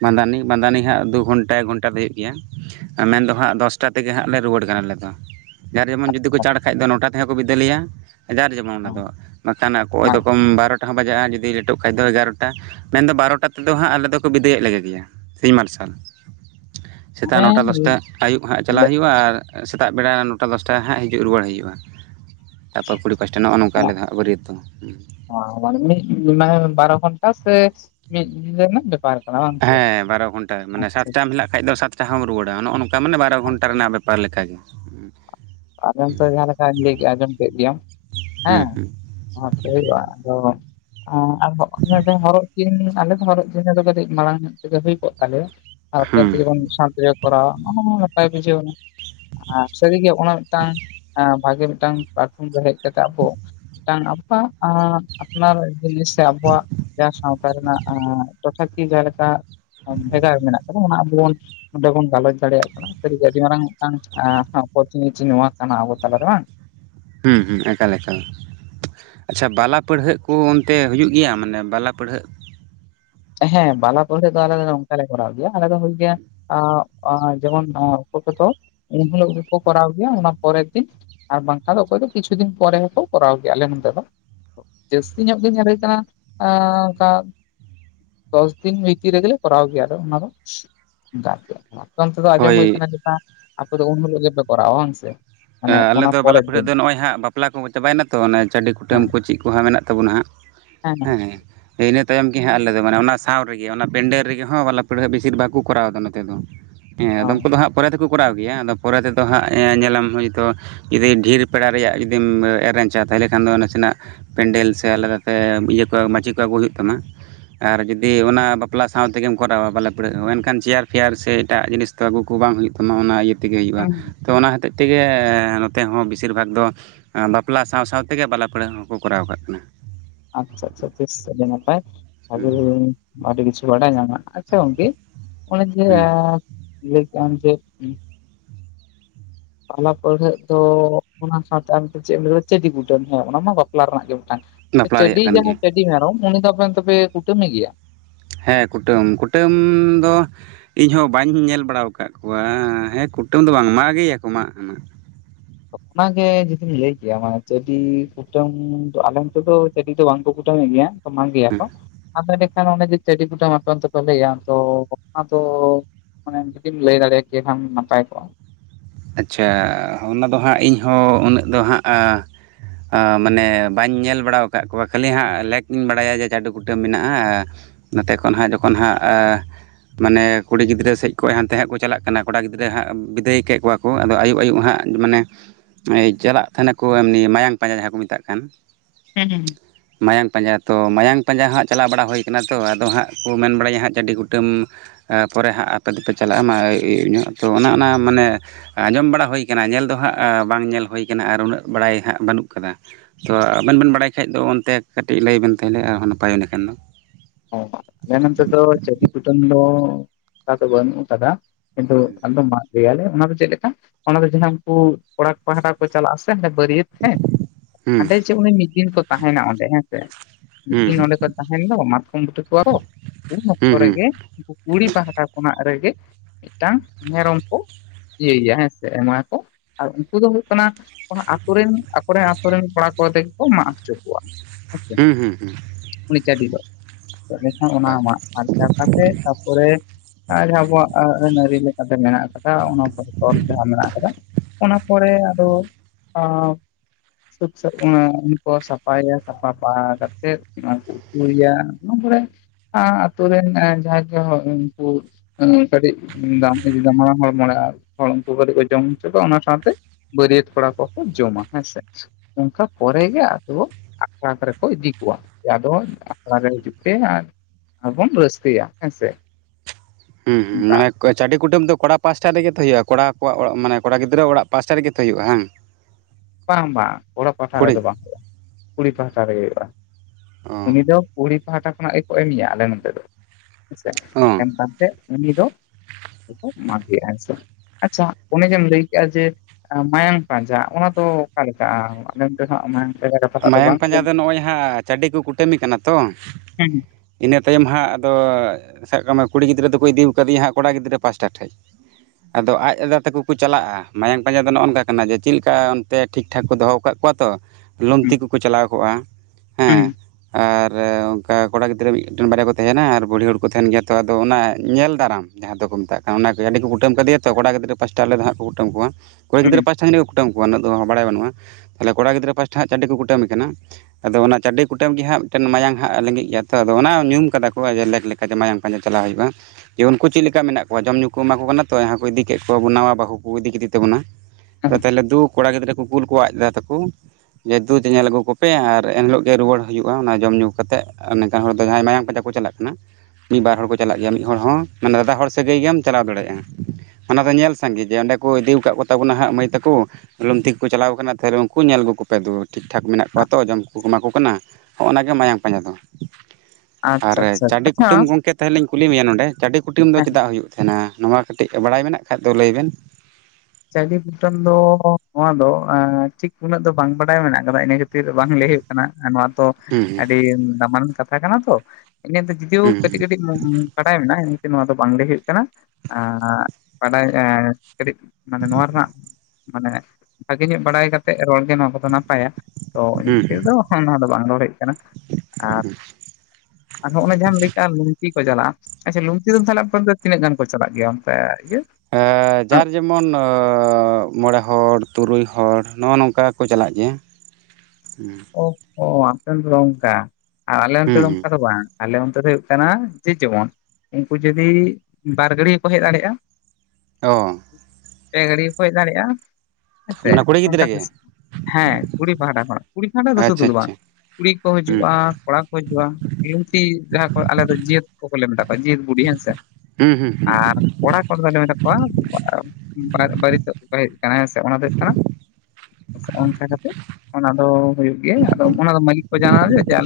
ᱵᱟᱸᱫᱟᱱᱤ ᱵᱟᱸᱫᱟᱱᱤ ᱦᱟᱸᱜ ᱫᱩ ᱜᱷᱚᱱᱴᱟ ᱮᱠ ᱜᱷᱚᱱᱴᱟ ᱫᱚ ᱦᱩᱭᱩᱜ ᱜᱮᱭᱟ ᱟᱨ ᱢᱮᱱ ᱫᱚ ᱦᱟᱸᱜ ᱫᱚᱥᱴᱟ ᱛᱮᱜᱮ ᱦᱟᱸᱜ ᱞᱮ ᱨᱩᱣᱟᱹᱲ ᱠᱟᱱᱟ ᱞᱮᱫᱚ ᱡᱟᱨ ᱡᱮᱢᱚᱱ ᱡᱩᱫᱤ ᱠᱚ ᱪᱟᱲ ᱴᱚᱴᱟ ᱛᱮᱦᱚᱸ ᱠᱚ ᱵᱤᱫᱟᱹᱞᱮᱭᱟ ᱡᱟᱨ ᱡᱮᱢᱚᱱ ᱚᱱᱟ ᱫᱚ ᱵᱟᱠᱷᱟᱱ ᱚᱠᱚᱭ ᱢᱟᱱᱮ ᱛᱚᱠᱚᱢ ᱵᱟᱨᱚᱴᱟ ᱦᱚᱸ ᱵᱟᱡᱟᱜᱼᱟ ᱡᱩᱫᱤ ᱞᱮᱴᱚᱜ ᱠᱷᱟᱡ ᱫᱚ ᱮᱜᱟᱨᱚᱴᱟ ᱢᱮᱱᱫᱚ ᱵᱟᱨᱚᱴᱟ ᱛᱮᱫᱚ ᱦᱟᱸᱜ ᱟᱞᱮ ᱫᱚᱠᱚ ᱵᱤᱫᱟᱹᱭᱮᱫ ᱞᱮᱭᱮ ᱜᱮᱭᱟ ᱥᱤᱧ ᱢᱟᱨᱥᱟᱞ ᱥᱮᱛᱟᱜ ᱱᱚᱴᱟ ᱫᱚᱥᱴᱟ ᱟᱹᱭᱩᱵ ᱦᱟᱸᱜ ᱪᱟᱞᱟᱜ ᱦᱩᱭᱩᱜᱼᱟ ᱟᱨ ᱥᱮᱛᱟᱜ ᱵᱮᱲᱟ ᱱᱚᱴᱟ ᱫᱚᱥᱴᱟ ᱦᱟᱸᱜ ᱦᱤᱡᱩᱜ ᱨᱩᱣᱟᱹᱲ ᱦᱩᱭᱩᱜᱼᱟ ᱛᱟᱯᱚᱨ ᱠᱩᱲᱤ ᱯᱟᱥᱴᱟ ᱱᱚᱜᱼᱚ ᱱᱚᱝᱠᱟ ᱟᱞᱮ ᱫᱚ ᱦᱟᱸᱜ ᱵᱟᱹᱨᱭᱟᱹᱛ ᱫᱚ [inaudible] ᱢᱤᱫ ᱵᱟᱨᱚ ᱜᱷᱚᱱᱴᱟ ᱥᱮ ᱢᱤᱫ [inaudible] ᱵᱮᱯᱟᱨ ᱠᱟᱱᱟ ᱵᱟᱝ ᱥᱮ ᱦᱮᱸ ᱵᱟᱨᱚ ᱜᱷᱚᱱᱴᱟ ᱢᱟᱱᱮ ᱟᱪᱪᱷᱟ ᱥᱟᱛᱴᱟᱢ ᱦᱤᱞᱟᱜ ᱠᱷᱟᱡ ᱫᱚ ᱥᱟᱛᱴᱟᱢ ᱦᱚᱢ ᱨᱩᱣᱟᱹᱲᱟ [inaudible] ᱠᱟ ᱢᱟᱱᱮ ᱵᱟᱨᱚ ᱜᱷᱚᱱᱴᱟ ᱨᱮᱱᱟᱜ ᱵᱮᱯᱟᱨ ᱞᱮᱠᱟᱜᱤ ᱟᱸᱡᱚᱢ ᱛᱚ ᱡᱟᱦᱟᱸ ᱞᱮᱠᱟ ᱞᱟᱹᱭ [inaudible] ᱟᱸᱡᱚᱢ ᱠᱮᱫ ᱜᱮᱭᱟᱢ ᱦᱩᱸ ᱦᱮᱸ ᱦᱩᱸ [unintelligible] ᱦᱩᱭᱩᱜ-ᱟ ᱾ᱟᱫᱚ ᱦᱚᱨᱚ ᱪᱤᱱ ᱟᱞᱮ ᱫᱚ ᱦᱚᱨᱚᱜ᱾ ᱱᱮᱛᱟᱨ ᱫᱚ ᱠᱟᱹᱴᱤᱡ ᱢᱟᱲᱟᱝ ᱧᱚᱜ ᱛᱮᱜᱮ ᱦᱩᱭ ᱠᱚᱜ ᱛᱟᱞᱮᱭᱟ ᱦᱩᱸ ᱾ᱥᱟᱣᱛᱮ [unintelligible] ᱠᱚᱨᱟᱣ ᱚᱱᱟ ᱦᱚᱸ ᱱᱟᱯᱟᱭ ᱵᱩᱡᱷᱟᱹᱣᱱᱟ ᱟᱨ ᱥᱟᱨᱤ ᱜᱮ ᱚᱱᱟ ᱢᱤᱫ ᱢᱤᱫᱴᱟᱝ ᱟ ᱵᱷᱟᱜᱮ ᱢᱤᱫᱴᱟᱝ ᱯᱞᱟᱴᱯᱷᱚᱨᱢ ᱨᱮ ᱦᱮᱡ ᱠᱟᱛᱮᱜ ᱟᱵᱚ ᱢᱤᱫᱴᱟᱝ ᱟᱵᱟ ᱟᱨ ᱟᱯᱱᱟᱨ [unintelligible] ᱟᱵᱚᱣᱟᱜ ᱡᱟᱦᱟᱸ ᱥᱟᱶᱛᱟ ᱨᱮᱱᱟᱜ ᱟᱸ ᱴᱚᱴᱷᱟᱠᱤ ᱡᱟᱦᱟᱸ ᱞᱮᱠᱟ ᱵᱷᱮᱜᱟᱨ ᱢᱮᱱᱟᱜ ᱟᱠᱟᱫᱟ ᱚᱱᱟ ᱟᱨ ᱡᱮᱢᱚᱱ ᱚᱸᱰᱮ ᱵᱚᱱ ᱜᱟᱞᱚᱪ ᱫᱟᱲᱮᱭᱟ- ᱜ ᱠᱟᱱᱟ᱾ ᱥᱟᱹᱨᱤ ᱟᱹᱰᱤ ᱢᱟᱨᱟᱝ ᱢᱤᱫᱴᱟᱝ, ᱚᱯᱚᱨᱪᱩᱱᱤᱴᱤ ᱱᱚᱣᱟ ᱠᱟᱱᱟ᱾ ᱟᱵᱚ ᱛᱟᱞᱟᱨᱮ ᱵᱟᱝ? ᱦᱩᱸ ᱦᱩᱸ ᱮᱠᱟᱞ ᱮᱠᱟᱞ᱾ ᱟᱪᱪᱷᱟ ᱵᱟᱞᱟ ᱯᱟᱹᱲᱦᱟᱹᱜ ᱠᱚ ᱚᱱᱛᱮ ᱦᱩᱭᱩᱜ ᱜᱮᱭᱟ ᱢᱟᱱᱮ ᱵᱟᱞᱟ ᱯᱟᱹᱲᱦᱟᱹᱜ᱾ ᱦᱮᱸ ᱵᱟᱞᱟ ᱯᱟᱹᱲᱦᱟᱹ ᱫᱚ ᱟᱞᱮ ᱱᱚᱝᱠᱟᱞᱮ ᱠᱚᱨᱟᱣ ᱜᱮᱭᱟ᱾ ᱟᱞᱮ ᱫᱚ ᱦᱩᱭᱜ ᱜᱮᱭᱟ ᱟ ᱟ ᱡᱮᱢᱚᱱ ᱟᱨ ᱚᱠᱚᱭ ᱠᱚᱫᱚ ᱩᱱᱦᱤᱞᱳᱜ ᱜᱮᱠᱚ ᱠᱚᱨᱟᱣ ᱠᱮᱭᱟ ᱚᱱᱟ ᱯᱚᱨᱮᱨ ᱫᱤᱱ᱾ ᱟᱨ ᱵᱟᱝᱠᱷᱟᱱ ᱫᱚ ᱚᱠᱚᱭ ᱫᱚ ᱠᱤᱪᱷᱩ ᱫᱤᱱ ᱯᱚᱨᱮ ᱦᱚᱸᱠᱚ ᱠᱚᱨᱟᱣ ᱜᱮᱭᱟ, ᱟᱞᱮ ᱱᱚᱰᱮ ᱫᱚ᱾ ᱡᱟᱹᱥᱛᱤ ᱧᱚᱜ ᱜᱤ ᱧᱮᱞ ᱦᱩᱭ ᱠᱟᱱᱟ ᱟ ᱚᱱᱠᱟ ᱫᱚᱥ ᱫᱤᱱ ᱵᱷᱤᱛᱤᱨ ᱨᱮᱜᱮᱞᱮ ᱠᱚᱨᱟᱣ ᱜᱮᱭᱟ ᱚᱱᱟ ᱫᱚ [unintelligible] ᱟᱯᱮ ᱚᱱᱛᱮ ᱫᱚ ᱟᱸᱡᱚᱢ ᱦᱩᱭ ᱦᱳᱭ ᱟᱠᱟᱱᱟ ᱪᱮᱛᱟ ᱟᱯᱮ ᱫᱚ ᱩᱱ ᱦᱤᱞᱳᱜ ᱜᱮᱯᱮ ᱠᱚᱨᱟᱣᱟ ᱵᱟᱝ ᱥᱮ᱾ ᱢᱟᱱᱮ ᱦᱮᱸ ᱟᱞᱮ ᱚᱱᱟ ᱫᱚ ᱵᱟᱞᱟ ᱯᱚᱨᱮᱨ ᱯᱟᱹᱲᱦᱟᱹᱜ ᱫᱤᱱ ᱫᱚ ᱱᱚᱜᱼᱚᱭ ᱦᱟᱸᱜ ᱵᱟᱯᱞᱟ ᱠᱚ ᱪᱟᱵᱟᱭᱮᱱᱟ ᱛᱚ ᱚᱱᱮ ᱪᱟᱹᱰᱤ ᱠᱩᱴᱟᱹᱢ ᱦᱮᱸ ᱠᱚ ᱪᱮᱫ ᱠᱚ ᱦᱟᱸᱜ ᱢᱮᱱᱟᱜ ᱛᱟᱵᱚᱱᱟ ᱦᱟᱸᱜ᱾ ᱦᱮᱸ ᱦᱮᱸ᱾ ᱤᱱᱟᱹ ᱛᱟᱭᱚᱢ ᱜᱮ ᱦᱟᱸᱜ ᱟᱞᱮ ᱫᱚ ᱢᱟᱱᱮ ᱚᱱᱟ ᱥᱟᱶ ᱨᱮᱜᱮ ᱚᱱᱟ ᱯᱮᱱᱰᱮᱞ ᱨᱮᱜᱮ ᱦᱚᱸ ᱵᱟᱞᱟ ᱯᱤᱲᱦᱟᱹ ᱵᱮᱥᱤᱨ ᱵᱷᱟᱜᱠᱚ ᱠᱚᱨᱟᱣ ᱮᱫᱟ ᱱᱚᱛᱮ ᱫᱚ᱾ ᱦᱮᱸ ᱚ ᱟᱫᱚᱢ ᱠᱚᱫᱚ ᱦᱟᱸᱜ ᱯᱚᱨᱮ ᱛᱮᱠᱚ ᱠᱚᱨᱟᱣ ᱜᱮᱭᱟ᱾ ᱟᱫᱚ ᱯᱚᱨᱮ ᱛᱮᱫᱚ ᱦᱟᱸᱜ ᱮᱸ ᱧᱮᱞᱟᱢ ᱦᱳᱭᱛᱚ ᱛᱚ ᱡᱩᱫᱤ ᱰᱷᱤᱨ ᱯᱮᱲᱟ ᱨᱮᱭᱟᱜ ᱡᱩᱫᱤᱢ ᱮᱨᱮᱱᱪᱟ ᱛᱟᱦᱚᱞᱮ ᱠᱷᱟᱱ ᱫᱚ ᱱᱟᱥᱮᱱᱟᱜ ᱯᱮᱱᱰᱮᱞ ᱥᱮ ᱟᱞ ᱞᱮᱠᱟᱛᱮ, ᱤᱭᱟᱹ ᱠᱚ ᱢᱟᱹᱪᱤ ᱠᱚ ᱟᱹᱜᱩ ᱦᱩᱭᱩᱼᱜ ᱛᱟᱢᱟ᱾ ᱟᱨ ᱡᱩᱫᱤ ᱚᱱᱟ ᱵᱟᱯᱞᱟ ᱥᱟᱶ ᱛᱮᱜᱮᱢ ᱠᱚᱨᱟᱣᱟ ᱵᱟᱞᱟ ᱯᱟᱹᱲᱦᱟᱹᱜ ᱦᱚᱸ᱾ ᱮᱱᱠᱷᱟᱱ ᱪᱮᱭᱟᱨ ᱯᱷᱮᱭᱟᱨ ᱥᱮ ᱮᱴᱟᱜ ᱡᱤᱱᱤᱥ ᱛᱚ ᱟᱹᱜᱩ ᱠᱚ ᱵᱟᱝ ᱦᱩᱭᱩᱜ ᱛᱟᱢᱟ᱾ ᱚᱱᱟ ᱤᱭᱟᱹ ᱛᱮᱜᱮ ᱦᱩᱭᱩᱜᱼᱟ᱾ ᱦᱩᱸ ᱦᱩᱸ᱾ ᱛᱚ ᱚᱱᱟ ᱦᱚᱛᱮᱡ ᱛᱮᱜᱮ ᱦᱮᱸ ᱱᱚᱛᱮ ᱦᱚᱸ ᱵᱮᱥᱤᱨ ᱵᱷᱟᱜᱽ ᱫᱚ ᱟᱸ ᱵᱟᱯᱞᱟ ᱥᱟᱶ ᱥᱟᱶᱛᱮᱜᱮ ᱵᱟᱞᱟ ᱯᱟᱹᱲᱦᱟᱹ ᱦᱚᱸᱠᱚ ᱠᱚᱨᱟᱣ ᱠᱟᱜ ᱠᱟᱱᱟ᱾ ᱟᱪᱪᱷᱟ ᱟᱪᱪᱷᱟ ᱵᱮᱥ ᱟᱹᱰᱤ ᱱᱟᱯᱟᱭ ᱦᱮᱸ [unintelligible] ᱟᱹᱰᱤ ᱠᱤᱪᱷᱩ ᱵᱟᱰᱟᱭ ᱧᱟᱢᱟ᱾ ᱟᱪᱪᱷᱟ ᱜᱚᱝᱠᱮ ᱚᱱᱮ ᱡᱮ ᱦᱮᱸ ᱟᱻ ᱞᱟᱹᱭ ᱠᱮ-ᱟᱢ ᱡᱮ ᱯᱟᱞᱟ ᱯᱟᱹᱲᱦᱟᱹᱜ ᱫᱚ, ᱚᱱᱟ ᱥᱟᱶᱛᱮ ᱟᱢ ᱪᱮᱫ ᱮᱢ ᱞᱟᱹᱭᱟ᱾ ᱪᱟᱹᱰᱤ ᱠᱩᱴᱟᱹᱱ ᱦᱮᱸ ᱚᱱᱟ ᱢᱟ ᱵᱟᱯᱞᱟ ᱨᱮᱱᱟᱜ ᱜᱮ ᱢᱤᱫᱴᱟᱝ᱾ ᱵᱟᱯᱞᱟ ᱪᱟᱹᱰᱤ ᱨᱮᱭᱟᱜ ᱠᱟᱱ ᱜᱮᱭᱟ ᱡᱟᱦᱟᱸᱭ ᱪᱟᱹᱰᱤ ᱢᱮᱨᱚᱢ ᱩᱱᱤ ᱫᱚ ᱟᱵᱮᱱ ᱫᱚᱯᱮ ᱠᱩᱴᱟᱹᱢᱮ ᱜᱮᱭᱟ? ᱦᱮᱸ ᱠᱩᱴᱟᱹᱢ᱾ ᱠᱩᱴᱟᱹᱢ ᱫᱚ ᱤᱧ ᱦᱚᱸ ᱵᱟᱹᱧ ᱧᱮᱞ ᱵᱟᱲᱟᱣ ᱟᱠᱟᱫ ᱠᱚᱣᱟ᱾ ᱦᱮᱸ ᱠᱩᱴᱟᱹᱢ ᱫᱚ ᱵᱟᱝ ᱢᱟᱜᱮᱭᱟᱠᱚ ᱢᱟᱜ ᱢᱟᱜ᱾ ᱚᱱᱟᱜᱮ ᱡᱩᱫᱤᱢ ᱞᱟᱹᱭ ᱠᱮᱭᱟ ᱢᱟᱱᱮ ᱪᱟᱹᱰᱤ ᱠᱩᱴᱟᱹᱢ ᱫᱚ ᱟᱞᱮ ᱱᱤᱛᱚᱜ ᱫᱚ ᱪᱟᱹᱰᱤ ᱫᱚ ᱵᱟᱝᱠᱚ ᱠᱩᱴᱟᱹᱢᱮᱫ ᱜᱮᱭᱟ᱾ ᱥᱚᱢᱟᱱ ᱜᱤᱭᱟ ᱠᱚ ᱟᱠᱚ ᱠᱷᱟᱱ ᱚᱱᱮᱫᱚ ᱪᱟᱹᱰᱤ ᱠᱩᱴᱟᱹᱢ ᱟᱯᱮ ᱚᱱᱛᱮ ᱠᱚ ᱞᱮᱭᱟ᱾ ᱟᱫᱚ ᱚᱱᱟᱫᱚ ᱢᱟᱱᱮ ᱡᱩᱫᱤᱢ ᱞᱟᱹᱭ ᱫᱟᱲᱮ ᱠᱮᱭᱟ ᱠᱷᱟᱱ ᱱᱟᱯᱟᱭ ᱠᱚᱜᱼᱟ᱾ ᱟᱪᱪᱷᱟ ᱚᱱᱟ ᱫᱚ ᱦᱟᱸᱜ ᱤᱧᱦᱚᱸ ᱩᱱᱟᱹᱜ ᱫᱚ ᱦᱟᱸᱜ ᱟ ᱟ ᱢᱟᱱᱮ ᱵᱟᱹᱧ ᱧᱮᱞ ᱵᱟᱲᱟᱣ ᱠᱟᱜ ᱠᱚᱣᱟ, ᱠᱷᱟᱹᱞᱤ ᱦᱟᱸᱜ ᱞᱮᱠ ᱤᱧ ᱵᱟᱲᱟᱭᱟ ᱡᱮ ᱪᱟᱹᱰᱤ ᱠᱩᱴᱟᱹᱢ ᱢᱮᱱᱟᱜᱼᱟ᱾ ᱱᱚᱛᱮ ᱠᱷᱚᱱ ᱦᱟᱸᱜ ᱡᱚᱠᱷᱚᱱ ᱦᱟᱸᱜ ᱟ ᱢᱟᱱᱮ ᱠᱩᱲᱤ ᱜᱤᱫᱽᱨᱟᱹ ᱥᱮᱡ ᱠᱷᱚᱡ ᱦᱟᱱᱛᱮ ᱦᱟᱜ ᱠᱚ ᱪᱟᱞᱟᱜ ᱠᱟᱱᱟ᱾ ᱠᱚᱲᱟ ᱜᱤᱫᱽᱨᱟᱹ ᱦᱟᱸᱜ ᱵᱤᱫᱟᱹᱭ ᱠᱮᱫ ᱠᱚᱣᱟ᱾ ᱠᱚ ᱟᱫᱚ ᱟᱹᱭᱩᱵ ᱟᱹᱭᱩᱵ ᱦᱟᱸᱜ ᱢᱟᱱᱮ ᱱᱚᱭ ᱪᱟᱞᱟᱜ ᱛᱟᱦᱮᱱᱟᱠᱚ ᱮᱢᱱᱤ ᱢᱟᱭᱟᱝ ᱯᱟᱸᱡᱟ ᱡᱟᱦᱟᱸ ᱠᱚ ᱢᱮᱛᱟᱜ ᱠᱟᱱ᱾ ᱦᱮᱸ ᱦᱸ ᱢᱟᱭᱟᱝ ᱯᱟᱸᱡᱟ ᱛᱚ ᱢᱟᱭᱟᱝ ᱯᱟᱸᱡᱟ ᱦᱟᱸᱜ ᱪᱟᱞᱟᱣ ᱵᱟᱲᱟ ᱦᱩᱭ ᱠᱟᱱᱟ ᱛᱚ᱾ ᱟᱫᱚ ᱦᱟᱸᱜ ᱠᱚ ᱢᱮᱱ ᱵᱟᱲᱟᱭᱟ ᱦᱟᱸᱜ ᱪᱟᱹᱰᱤ ᱠᱩᱴᱟᱹᱢ᱾ ᱟ ᱯᱚᱨᱮ ᱦᱟᱸᱜ ᱟᱯᱮ ᱫᱚᱯᱮ ᱪᱟᱞᱟᱜᱼᱟ ᱢᱟ ᱟᱹᱭᱩᱵ ᱟᱹᱭᱩᱵ ᱧᱚᱜ ᱛᱚ ᱚᱱᱮ ᱚᱱᱟ ᱢᱟᱱᱮ ᱟᱸᱡᱚᱢ ᱵᱟᱲᱟ ᱦᱩᱭ ᱟᱠᱟᱱᱟ᱾ ᱧᱮᱞ ᱫᱚ ᱦᱟᱸᱜ ᱟ ᱵᱟᱝ ᱧᱮᱞ ᱦᱩᱭ ᱠᱟᱱᱟ ᱟᱨ ᱩᱱᱟᱹᱜ ᱵᱟᱲᱟᱭ ᱦᱟᱸᱜ ᱵᱟᱹᱱᱩᱜ ᱠᱟᱫᱟ᱾ ᱛᱚ ᱟᱵᱮᱱ ᱵᱮᱱ ᱵᱟᱲᱟᱭ ᱠᱷᱟᱡ ᱫᱚ ᱚᱱᱛᱮ ᱠᱟᱹᱴᱤᱡ ᱞᱟᱹᱭ ᱵᱮᱱ ᱛᱟᱦᱚᱞᱮ ᱟᱨᱦᱚᱸ ᱱᱟᱯᱟᱭ ᱤᱱᱟᱹ ᱠᱷᱟᱱ ᱫᱚ᱾ ᱚ ᱟᱞᱮ ᱱᱚᱱᱛᱮ ᱫᱚ ᱪᱟᱹᱰᱤ ᱠᱩᱴᱟᱹᱱ ᱫᱚ ᱚᱱᱠᱟ ᱫᱚ ᱵᱟᱹᱱᱩᱜ ᱟᱠᱟᱫᱟ᱾ [unintelligible] ᱞᱭᱟᱞᱮ᱾ ᱚᱱᱟ ᱫᱚ ᱪᱮᱫ ᱞᱮᱠᱟ? ᱚᱱᱟ ᱫᱚ ᱡᱟᱦᱟᱸ ᱩᱱᱠᱩ ᱠᱚᱲᱟ ᱯᱟᱦᱴᱟ ᱠᱚ ᱪᱟᱞᱟᱜ ᱥᱮ ᱦᱟᱸᱵᱮ ᱵᱟᱹᱨᱭᱟᱹᱛ ᱦᱮᱸ᱾ ᱦᱮᱸ ᱦᱟᱸᱰᱮ ᱪᱮ ᱩᱱᱤ ᱢᱤᱫ ᱫᱤᱱ ᱠᱚ ᱛᱟᱦᱮᱱᱟ ᱚᱸᱰᱮ ᱦᱮᱸᱥᱮ, ᱢᱤᱫ ᱦᱮᱸ ᱫᱤᱱ ᱚᱸᱰᱮ ᱠᱚ ᱛᱟᱦᱮᱱ ᱫᱚ ᱢᱟ ᱠᱚᱢ ᱵᱩᱴᱟᱹ ᱠᱚᱣᱟ ᱠᱚ, ᱩᱱ ᱦᱮᱸ ᱚᱠᱛᱚ ᱨᱮ ᱦᱮᱸ ᱜᱮ ᱩᱝᱠᱩ ᱠᱩᱲᱤ ᱯᱟᱦᱴᱟ ᱠᱷᱚᱱᱟᱜ ᱨᱮ ᱜᱮ ᱢᱤᱫᱴᱟᱝ ᱢᱮᱨᱚᱢ ᱠᱚ ᱤᱭᱟᱹᱭ-ᱭᱟ ᱦᱮᱸ ᱥᱮ ᱮᱢᱟᱭᱟᱠᱚ ᱟᱨ ᱩᱱᱠᱩ ᱫᱚ ᱦᱩᱭᱩᱜ ᱠᱟᱱᱟ ᱚᱱᱟᱛᱩᱨ ᱨᱮᱱ ᱟᱠᱚᱨᱮᱱᱛ ᱨᱮᱱ ᱠᱚᱲᱟ ᱠᱚ ᱛᱮᱜᱮ ᱠᱚ ᱢᱟᱜ ᱦᱚᱪᱚ ᱠᱚᱣᱟ ᱦᱮᱸᱥᱮ ᱦᱮᱸ ᱦᱮᱸ ᱦᱮᱸ ᱩᱱᱤ ᱪᱟᱹᱰᱤ ᱫᱚ ᱮᱱᱠᱷᱟᱱ ᱚᱱᱟ ᱦᱳᱭ ᱟᱢᱟᱜ [unintelligible] ᱯᱷᱟᱨᱪᱟ ᱠᱟᱛᱮ ᱛᱟᱯᱚᱨᱮ ᱟᱨ ᱟᱵᱚᱣᱟᱜ ᱟᱹᱱᱤ ᱞᱮᱠᱟᱛᱮ ᱢᱮᱱᱟᱜ ᱟᱠᱟᱫᱟ ᱚᱱᱟ ᱯᱷᱚᱥᱚᱞ ᱡᱟᱦᱟᱸ ᱢᱮᱱᱟᱜ ᱟᱠᱟᱫᱟ ᱚᱱᱟ ᱯᱚᱨᱮ ᱟᱫᱚ ᱥᱩᱠ ᱥ [inaudible] ᱠᱚ ᱥᱟᱯᱟᱭᱟ ᱥᱟᱯᱟᱯ ᱠᱟᱛᱮᱫ ᱚᱱᱟ ᱠᱚ ᱩᱛᱩᱭᱟ ᱚᱱᱟᱯᱚᱨᱮ ᱟᱛᱩᱨ ᱨᱮᱱ ᱡᱟᱦᱟᱸᱭ ᱠᱚ ᱦᱚᱲ ᱩᱱᱠᱩ ᱠᱟᱹᱴᱤᱡ ᱫᱟ ᱫ ᱦᱚᱲᱢᱚ ᱦᱚᱲ ᱠᱚ ᱠᱚ ᱡᱚᱢ ᱦᱚᱪᱚ ᱚᱱᱟ ᱥᱟᱶᱛᱮ ᱵᱟᱹᱨᱭᱟᱹᱛ ᱠᱚᱲᱟ ᱠᱚᱠᱚ ᱡᱚᱢᱟ ᱦᱮᱸ ᱥᱮ ᱚᱱᱠᱟ ᱯᱚᱨᱮ ᱜᱮ ᱟᱫᱚ ᱟᱠᱷᱲᱟ ᱠᱚᱨᱮᱠᱚ ᱤᱫᱤ ᱠᱚᱣᱟ ᱟᱫᱚ ᱟᱠᱷᱲᱟ ᱨᱮ ᱦᱤᱡᱩᱜ ᱠᱟᱱᱟ ᱛᱮ ᱟᱨ ᱟᱨᱵᱚᱱ ᱨᱟᱹᱥᱠᱟᱹᱭᱟ ᱦᱮᱸ ᱥᱮ ᱦᱮᱸ ᱦᱮᱸ ᱢᱟᱱᱮ ᱪᱟᱹᱰᱤ ᱠᱩᱴᱟᱹᱢ ᱫᱚ ᱠᱚᱲᱟ ᱯᱟᱥᱟᱴᱟ ᱨᱮᱜᱮ ᱦᱩᱭᱩᱜᱼᱟ ᱠᱚᱲᱟ ᱠᱚᱣᱟᱜ ᱢᱟᱱᱮ ᱠᱚᱲᱟ ᱜᱤᱫᱽᱨᱟᱹ ᱚᱲᱟᱜ ᱯᱟᱥᱴᱟ ᱨᱮᱜᱮ ᱦᱩᱭᱩᱜᱼᱟ ᱵᱟᱝᱟᱝ [inaudible] ᱵᱟᱝ ᱵᱟᱝ ᱠᱚᱲᱟ ᱯᱟᱦᱴᱟ ᱨᱮᱫᱚ ᱵᱟᱝ ᱦᱩᱭᱩᱜᱼᱟ ᱠᱩᱲᱤ ᱯᱟᱦᱴᱟ ᱨᱮᱜᱮ ᱦᱩᱭᱩᱜᱼᱟ ᱚ ᱩᱱᱤ ᱫᱚ ᱠᱩᱲᱤ ᱯᱟᱦᱟᱴᱟ ᱠᱷᱚᱱᱟᱜ ᱜᱮᱠᱚ ᱮᱢᱤᱭᱟ ᱟᱞᱮ ᱱᱚᱛᱮ ᱫᱚ ᱦᱮ ᱥᱮ ᱚ [inaudible] ᱮᱢ ᱠᱟᱛᱮᱫ ᱩᱱᱤ ᱫᱚ ᱢᱟᱜᱮᱜᱼᱟ ᱦᱮᱸ ᱥᱮ ᱟᱪᱪᱷᱟ ᱚᱱᱮ ᱡᱮᱢ ᱞᱟᱹᱭ ᱠᱮᱫᱼᱟ ᱡᱮ ᱢᱟᱭᱟᱝ ᱯᱟᱸᱡᱟ ᱚᱱᱟ ᱫᱚ ᱚᱠᱟᱞᱮᱠᱟ ᱟᱞᱮ ᱱᱚᱛᱮ ᱫᱚ ᱦᱟᱸᱜ ᱯᱟᱸᱡᱟ ᱠᱟᱛᱷᱟᱴᱟᱜ ᱫᱚ ᱢᱟᱭᱟᱝ ᱵᱟᱝ ᱯᱟᱸᱡᱟ ᱟᱸᱡᱚᱢ ᱫᱚ ᱱᱚᱜᱼᱚᱭ ᱦᱟᱸᱜ ᱪᱟᱹᱰᱤ ᱠᱚ ᱠᱩᱴᱟᱹᱢᱤ ᱮ ᱠᱟᱱᱟ ᱛᱚ ᱦᱩᱸ ᱤᱱᱟᱹ ᱛᱟᱭᱚᱢ ᱦᱟᱸᱜ ᱟᱫᱚ ᱥᱟᱵ ᱠᱟᱜ ᱢᱮ ᱠᱩᱲᱤ ᱜᱤᱫᱽᱨᱟᱹ ᱫᱚᱠᱚ ᱤᱫᱤ ᱟᱠᱟᱫᱮᱭᱟ ᱦᱟᱸᱜ ᱠᱚᱲᱟ ᱜᱤᱫᱽᱨᱟᱹ ᱯᱟᱥᱴᱟ ᱴᱷᱮᱡ ᱟᱫᱚ ᱟᱡ ᱟᱫᱟ ᱛᱟᱠᱚ ᱠᱚ ᱪᱟᱞᱟᱜᱼᱟ ᱢᱟᱭᱟᱝ ᱯᱟᱸᱡᱟ ᱫᱚ ᱱᱚᱜᱚ ᱱᱚᱝᱠᱟ ᱠᱟᱱᱟ ᱡᱮ ᱪᱮᱫ ᱞᱮᱠᱟ ᱚᱱᱛᱮ ᱴᱷᱤᱠ ᱴᱷᱟᱠ ᱠᱚ ᱫᱚᱦᱚ ᱟᱠᱟᱫ ᱠᱚᱣᱟ ᱛᱚ ᱞᱚᱝᱛᱤ ᱦᱩᱸ ᱠᱚᱠᱚ ᱪᱟᱞᱟᱣ ᱠᱚᱜᱼᱟ ᱦᱩᱸ ᱦᱮᱸ ᱟᱨ ᱚᱱᱠᱟ ᱠᱚᱲᱟ ᱜᱤᱫᱽᱨᱟᱹ ᱢᱤᱫᱴᱮᱱ ᱵᱟᱨᱭᱟ ᱠᱚ ᱛᱟᱦᱮᱱᱟ ᱟᱨ ᱵᱩᱲᱦᱤ ᱦᱚᱲ ᱠᱚ ᱛᱟᱦᱮᱱ ᱜᱮᱭᱟ ᱛᱚ ᱟᱫᱚ ᱚᱱᱟ ᱧᱮᱞ ᱫᱟᱨᱟᱢ ᱡᱟᱦᱟᱸ ᱫᱚᱠᱚ ᱢᱮᱛᱟᱜ ᱠᱟᱱᱟ ᱚᱱᱟ [unintelligible] ᱠᱚ ᱠᱩᱴᱟᱹ ᱠᱟᱫᱮᱭᱟ ᱛᱚ ᱠᱚᱲᱟ ᱜᱤᱫᱽᱨᱟᱹ ᱯᱟᱥᱟᱴᱟ ᱟᱜ ᱫᱚ ᱦᱟᱸᱜ ᱠᱚ ᱠᱩᱴᱟᱹᱢ ᱠᱚᱣᱟ ᱠᱩᱲᱟ ᱦᱩᱸ ᱜᱤᱫᱽᱨᱟᱹ ᱯᱟᱥᱴᱟ ᱡᱟᱱᱤᱡ ᱠᱚ ᱠᱩᱴᱟᱹᱢ ᱠᱚᱣᱟ ᱩᱱᱟᱹᱜ ᱫᱚ ᱵᱟᱲᱟᱭ ᱵᱟᱹᱱᱩᱜᱼᱟ ᱛᱟᱦᱚᱞᱮ ᱠᱚᱲᱟ ᱜᱤᱫᱽᱨᱟᱹ ᱯᱟᱥᱴᱟ ᱦᱟᱸᱜ ᱪᱟᱹᱰᱤ ᱠᱚ ᱠᱩᱴᱟᱹᱢ ᱮ ᱠᱟᱱᱟ ᱟᱫᱚ ᱚᱱᱟ ᱪᱟᱰᱤ ᱠᱩᱴᱟᱹᱢ ᱜᱮ ᱦᱟᱸᱜ ᱢᱤᱫᱴᱮᱱ ᱢᱟᱭᱟᱝ ᱦᱟᱸᱜ ᱞᱸᱜᱤᱜ ᱜᱮᱭᱟ ᱛᱚ ᱟᱫᱚ ᱚᱱᱟ ᱧᱩᱢ ᱟᱠᱟᱫᱟ ᱠᱚ [unintelligible] ᱵᱟᱠᱷᱟᱡ ᱫᱚ ᱢᱟᱭᱟᱢ ᱯᱟᱸᱡᱟ ᱪᱟᱞᱟᱜ ᱦᱩᱭᱩᱜᱼᱟ ᱡᱮ ᱩᱱᱠᱩ ᱪᱮᱫ ᱞᱮᱠᱟ ᱢᱮᱱᱟᱜ ᱠᱚᱣᱟ ᱡᱚᱢ ᱧᱩ ᱠᱚ ᱮᱢᱟ ᱠᱚ ᱠᱟᱱᱟ ᱛᱚ ᱡᱟᱦᱟᱸᱭ ᱠᱚ ᱤᱫᱤ ᱠᱮᱫ ᱠᱚᱣᱟ ᱟᱵᱚ ᱱᱟᱣᱟ ᱵᱟᱹᱦᱩ ᱠᱚ ᱤᱫᱤ ᱠᱮᱫᱮ ᱛᱟᱵᱚᱱᱟ ᱦᱩᱸ ᱟᱫᱚ ᱦᱩᱸ ᱛᱟᱦᱞᱮ ᱫᱩ ᱠᱚᱲᱟ ᱜᱤᱫᱽᱨᱟᱹ ᱠᱚ ᱠᱩᱞ ᱠᱚᱣᱟ ᱟᱡ ᱫᱟᱫᱟ ᱛᱟᱠᱚ ᱡᱮ ᱫᱩ ᱧᱮᱞ ᱟᱹᱜᱩ ᱠᱚᱯᱮ ᱟᱨ ᱮᱱᱦᱤᱞᱳᱜ ᱜᱮ ᱨᱩᱣᱟᱹᱲ ᱦᱩᱭᱩᱜᱼᱟ ᱚᱱᱟ ᱡᱚᱢ ᱧᱩ ᱠᱟᱛᱮᱫ ᱱᱝᱠᱟᱱ ᱦᱚᱲ ᱫᱚ ᱡᱟᱦᱟᱸᱭ ᱢᱟᱭᱟᱢ ᱯᱟᱸᱡᱟ ᱠᱚ ᱪᱟᱞᱟᱜ ᱠᱟᱱᱟ ᱢᱤᱫ ᱵᱟᱨ ᱦᱚᱲ ᱠᱚ ᱪᱟᱞᱟᱜ ᱜᱮᱭᱟ ᱢᱤᱫ ᱦᱚᱲ ᱦᱚᱸ ᱢᱟᱱᱮ ᱫᱟᱫᱟ ᱦᱚᱲ ᱥᱟᱹᱜᱟᱹᱭ ᱜᱮᱢ ᱪᱟᱞᱟᱣ ᱫᱟᱲᱮᱭᱟᱜᱼᱟ ᱚᱱᱟ ᱫᱚ ᱧᱮᱞ ᱥᱟᱸᱜᱮ ᱡᱮ ᱚᱸᱰᱮ ᱠᱚ ᱤᱫᱤ ᱟᱠᱟᱫ ᱠᱚ ᱛᱟᱵᱚᱱᱟ ᱦᱟᱸᱜ ᱢᱟᱹᱭ ᱛᱟᱠᱚ ᱞᱚᱢᱛᱤ ᱠᱚ ᱪᱟᱞᱟᱣ ᱟᱠᱟᱱᱟ ᱛᱟᱦᱚᱞᱮ ᱩᱱᱠᱩ ᱧᱮᱞ ᱟᱜᱩ ᱠᱚᱯᱮ ᱫᱩ ᱴᱷᱤᱠ ᱴᱷᱟᱠ ᱢᱮᱱᱟᱜ ᱠᱚᱣᱟ ᱛᱚ ᱡᱚᱢ ᱠᱚᱠᱚ ᱮᱢᱟ ᱠᱚ ᱠᱟᱱᱟ ᱱᱚᱜᱚ-ᱱᱚᱣᱟ ᱜᱮ ᱢᱟᱭᱟᱝ ᱯᱟᱸᱡᱟ ᱫᱚ ᱟᱨ ᱟᱪᱪᱷᱟ ᱟᱪᱪᱷᱟ ᱪᱟᱹᱰᱤ ᱟᱪᱪᱷᱟ ᱠᱩᱴᱟᱹᱢ ᱜᱚᱢᱠᱮ ᱛᱟᱦᱮᱞᱮᱧ ᱠᱩᱞᱤ ᱢᱮᱭᱟ ᱱᱚᱸᱰᱮ ᱪᱟᱹᱰᱤ ᱠᱩᱴᱟᱹᱢ ᱫᱚ ᱦᱮᱸ ᱪᱮᱫᱟᱜ ᱦᱩᱭᱩᱜ ᱛᱟᱦᱮᱱᱟ ᱱᱚᱣᱟ ᱠᱟᱹᱴᱤᱡ ᱵᱟᱲᱟᱭ ᱢᱮᱱᱟᱜ ᱠᱷᱟᱡ ᱫᱚ ᱞᱟᱹᱭ ᱵᱮᱱ ᱪᱟᱹᱰᱤ ᱠᱩᱴᱟᱹᱱ ᱫᱚ ᱱᱚᱣᱟ ᱫᱚ ᱴᱷᱤᱠ ᱩᱱᱟᱹᱜ ᱫᱚ ᱵᱟᱝ ᱵᱟᱰᱟᱭ ᱢᱮᱱᱟᱜ ᱟᱠᱟᱫᱟ ᱤᱱᱟᱹ ᱠᱷᱟᱹᱛᱤᱨ ᱵᱟᱝ ᱞᱟᱹᱭ ᱦᱩᱭᱩᱜ ᱠᱟᱱᱟ ᱱᱚᱣᱟ ᱛᱚ ᱦᱩᱸ ᱟᱹᱰᱤ ᱫᱟᱢᱟᱱ ᱠᱟᱛᱷᱟ ᱠᱟᱱᱟ ᱛᱚ ᱤᱧᱟᱹᱜ ᱫᱚ ᱡᱳᱫᱤ-ᱳ ᱦᱩᱸ ᱠᱟᱹᱴᱤᱡ ᱠᱟᱹᱴᱤᱡ ᱵᱟᱰᱟᱭ ᱢᱮᱱᱟᱜᱼᱟ ᱮᱱᱛᱮ ᱱᱚᱣᱟ ᱫᱚ ᱵᱟᱝ ᱞᱟᱹᱭ ᱦᱩᱭᱩᱜ ᱠᱟᱱᱟ [unintelligible] ᱵᱟᱰᱟᱭ [unintelligible] ᱠᱟᱹᱴᱤᱡ ᱢᱟᱱᱮ ᱱᱚᱣᱟ ᱨᱮᱱᱟᱜ ᱢᱟᱱᱮ ᱵᱷᱟᱜᱮ ᱧᱚᱜ ᱵᱟᱲᱟᱭ ᱠᱟᱛᱮᱜ ᱨᱚᱲᱜᱮ ᱱᱚᱣᱟ ᱠᱚᱫᱚ ᱱᱟᱯᱟᱭᱟ ᱛᱚ ᱤᱱᱟᱹ ᱦᱩᱸ ᱦᱩᱸ ᱠᱷᱟᱹᱛᱤᱨ ᱫᱚ ᱦᱩᱸ ᱚᱱᱟ ᱫᱚ ᱵᱟᱝ ᱨᱚᱲ ᱦᱩᱭᱩᱜ ᱠᱟᱱᱟ ᱟᱨ ᱟᱨ ᱱᱚᱸᱜᱚᱭ ᱡᱟᱦᱟᱢ ᱞᱟᱹᱭ ᱠᱮᱫ-ᱟ ᱞᱩᱝᱛᱤᱡ ᱠᱚ ᱪᱟᱞᱟᱜᱼᱟ ᱟᱪᱪᱷᱟ ᱞᱩᱝᱛᱤ ᱫᱚ ᱛᱟᱦᱚᱞᱮ ᱟᱯᱮ ᱚᱱᱛᱮ ᱛᱤᱱᱟᱹᱜ ᱜᱟᱱ ᱠᱚ ᱪᱟᱞᱟᱜ ᱜᱮᱭᱟ ᱚᱱᱛᱮ ᱤᱭᱟᱹ ᱡᱟᱨ ᱡᱮᱢᱚᱱ ᱢᱚᱬᱮ ᱦᱚᱲ ᱛᱩᱨᱩᱭ ᱦᱚᱲ ᱱᱚᱜᱼᱚ ᱱᱚᱝᱠᱟ ᱠᱚ ᱪᱟᱞᱟᱜ ᱜᱮᱭᱟ ᱚᱦ-ᱦᱚ ᱟᱯᱮ ᱚᱱᱛᱮ ᱫᱚ ᱚᱱᱠᱟ ᱟᱨ ᱟᱞᱮ ᱚᱱᱛᱮ ᱦᱩᱸ ᱫᱚ ᱦᱩᱸ ᱚᱱᱠᱟ ᱫᱚ ᱵᱟᱝ ᱟᱞᱮ ᱚᱱᱛᱮ ᱫᱚ ᱦᱩᱭᱩᱜ ᱠᱟᱱᱟ ᱡᱮ ᱡᱮ-ᱡᱮᱢᱚᱱ ᱩᱱᱠᱩ ᱡᱩᱫᱤ ᱵᱟᱨ ᱜᱟᱹᱲᱤ ᱦᱚᱠᱚ ᱦᱮᱡ ᱫᱟᱲᱮᱭᱟᱜᱼᱟ ᱚ ᱯᱮ ᱜᱟᱹᱲᱤ ᱠᱚ ᱦᱮᱡ ᱫᱟᱲᱮᱭᱟᱜᱼᱟ ᱦᱮᱸ ᱥᱮ ᱢᱟᱱᱮ ᱠᱩᱲᱤ ᱚᱱᱠᱟ ᱜᱤᱫᱽᱨᱟᱹ ᱜᱮ ᱦᱮᱸ ᱠᱩᱲᱤ ᱯᱟᱦᱴᱟ ᱠᱷᱚᱱᱟᱜ ᱠᱩᱲᱤ ᱠᱷᱟᱱ ᱫᱚ ᱥᱩᱫᱷᱩ ᱟᱪᱪᱷᱟ ᱫᱚ ᱵᱟᱝ ᱟᱪᱪᱷᱟ ᱠᱩᱲᱤ ᱠᱚ ᱦᱩᱸ ᱦᱤᱡᱩᱜᱼᱟ ᱠᱚᱲᱟ ᱠᱚ ᱦᱤᱡᱩᱜᱼᱟ ᱞᱩᱝᱛᱤᱡ ᱡᱟᱦᱟᱸ ᱠᱚ ᱟᱞᱮ ᱫᱚ ᱡᱤᱭᱟᱹᱛ ᱠᱚ ᱠᱚᱞᱮ ᱢᱮᱛᱟ ᱠᱚᱣᱟ ᱡᱤᱭᱟᱹᱛ ᱵᱩᱰᱷᱤ ᱦᱮᱸᱥᱮ ᱦᱩᱸ ᱦᱩᱸ ᱦᱩᱸ ᱟᱨ ᱠᱚᱲᱟ ᱠᱚᱨᱮ ᱫᱚ ᱞᱮ ᱢᱮᱛᱟ ᱠᱚᱣᱟ ᱵᱟᱨᱮᱛᱚᱜ ᱠᱚ ᱦᱮᱡ ᱟᱠᱟᱱᱟ ᱦᱮᱸ ᱥᱮ ᱚᱱᱟ ᱫᱚ ᱦᱩᱭᱩᱜ ᱠᱟᱱᱟ ᱟᱪᱪᱷᱟ ᱚᱝᱠᱟ ᱠᱟᱛᱮ ᱛᱚ ᱦᱩᱭᱩᱜ ᱜᱮᱭᱟ ᱟᱫᱚ ᱚᱱᱟ ᱫᱚ ᱢᱟᱹᱞᱤᱠ ᱠᱚ ᱡᱟᱱᱟᱣ ᱟᱫᱮ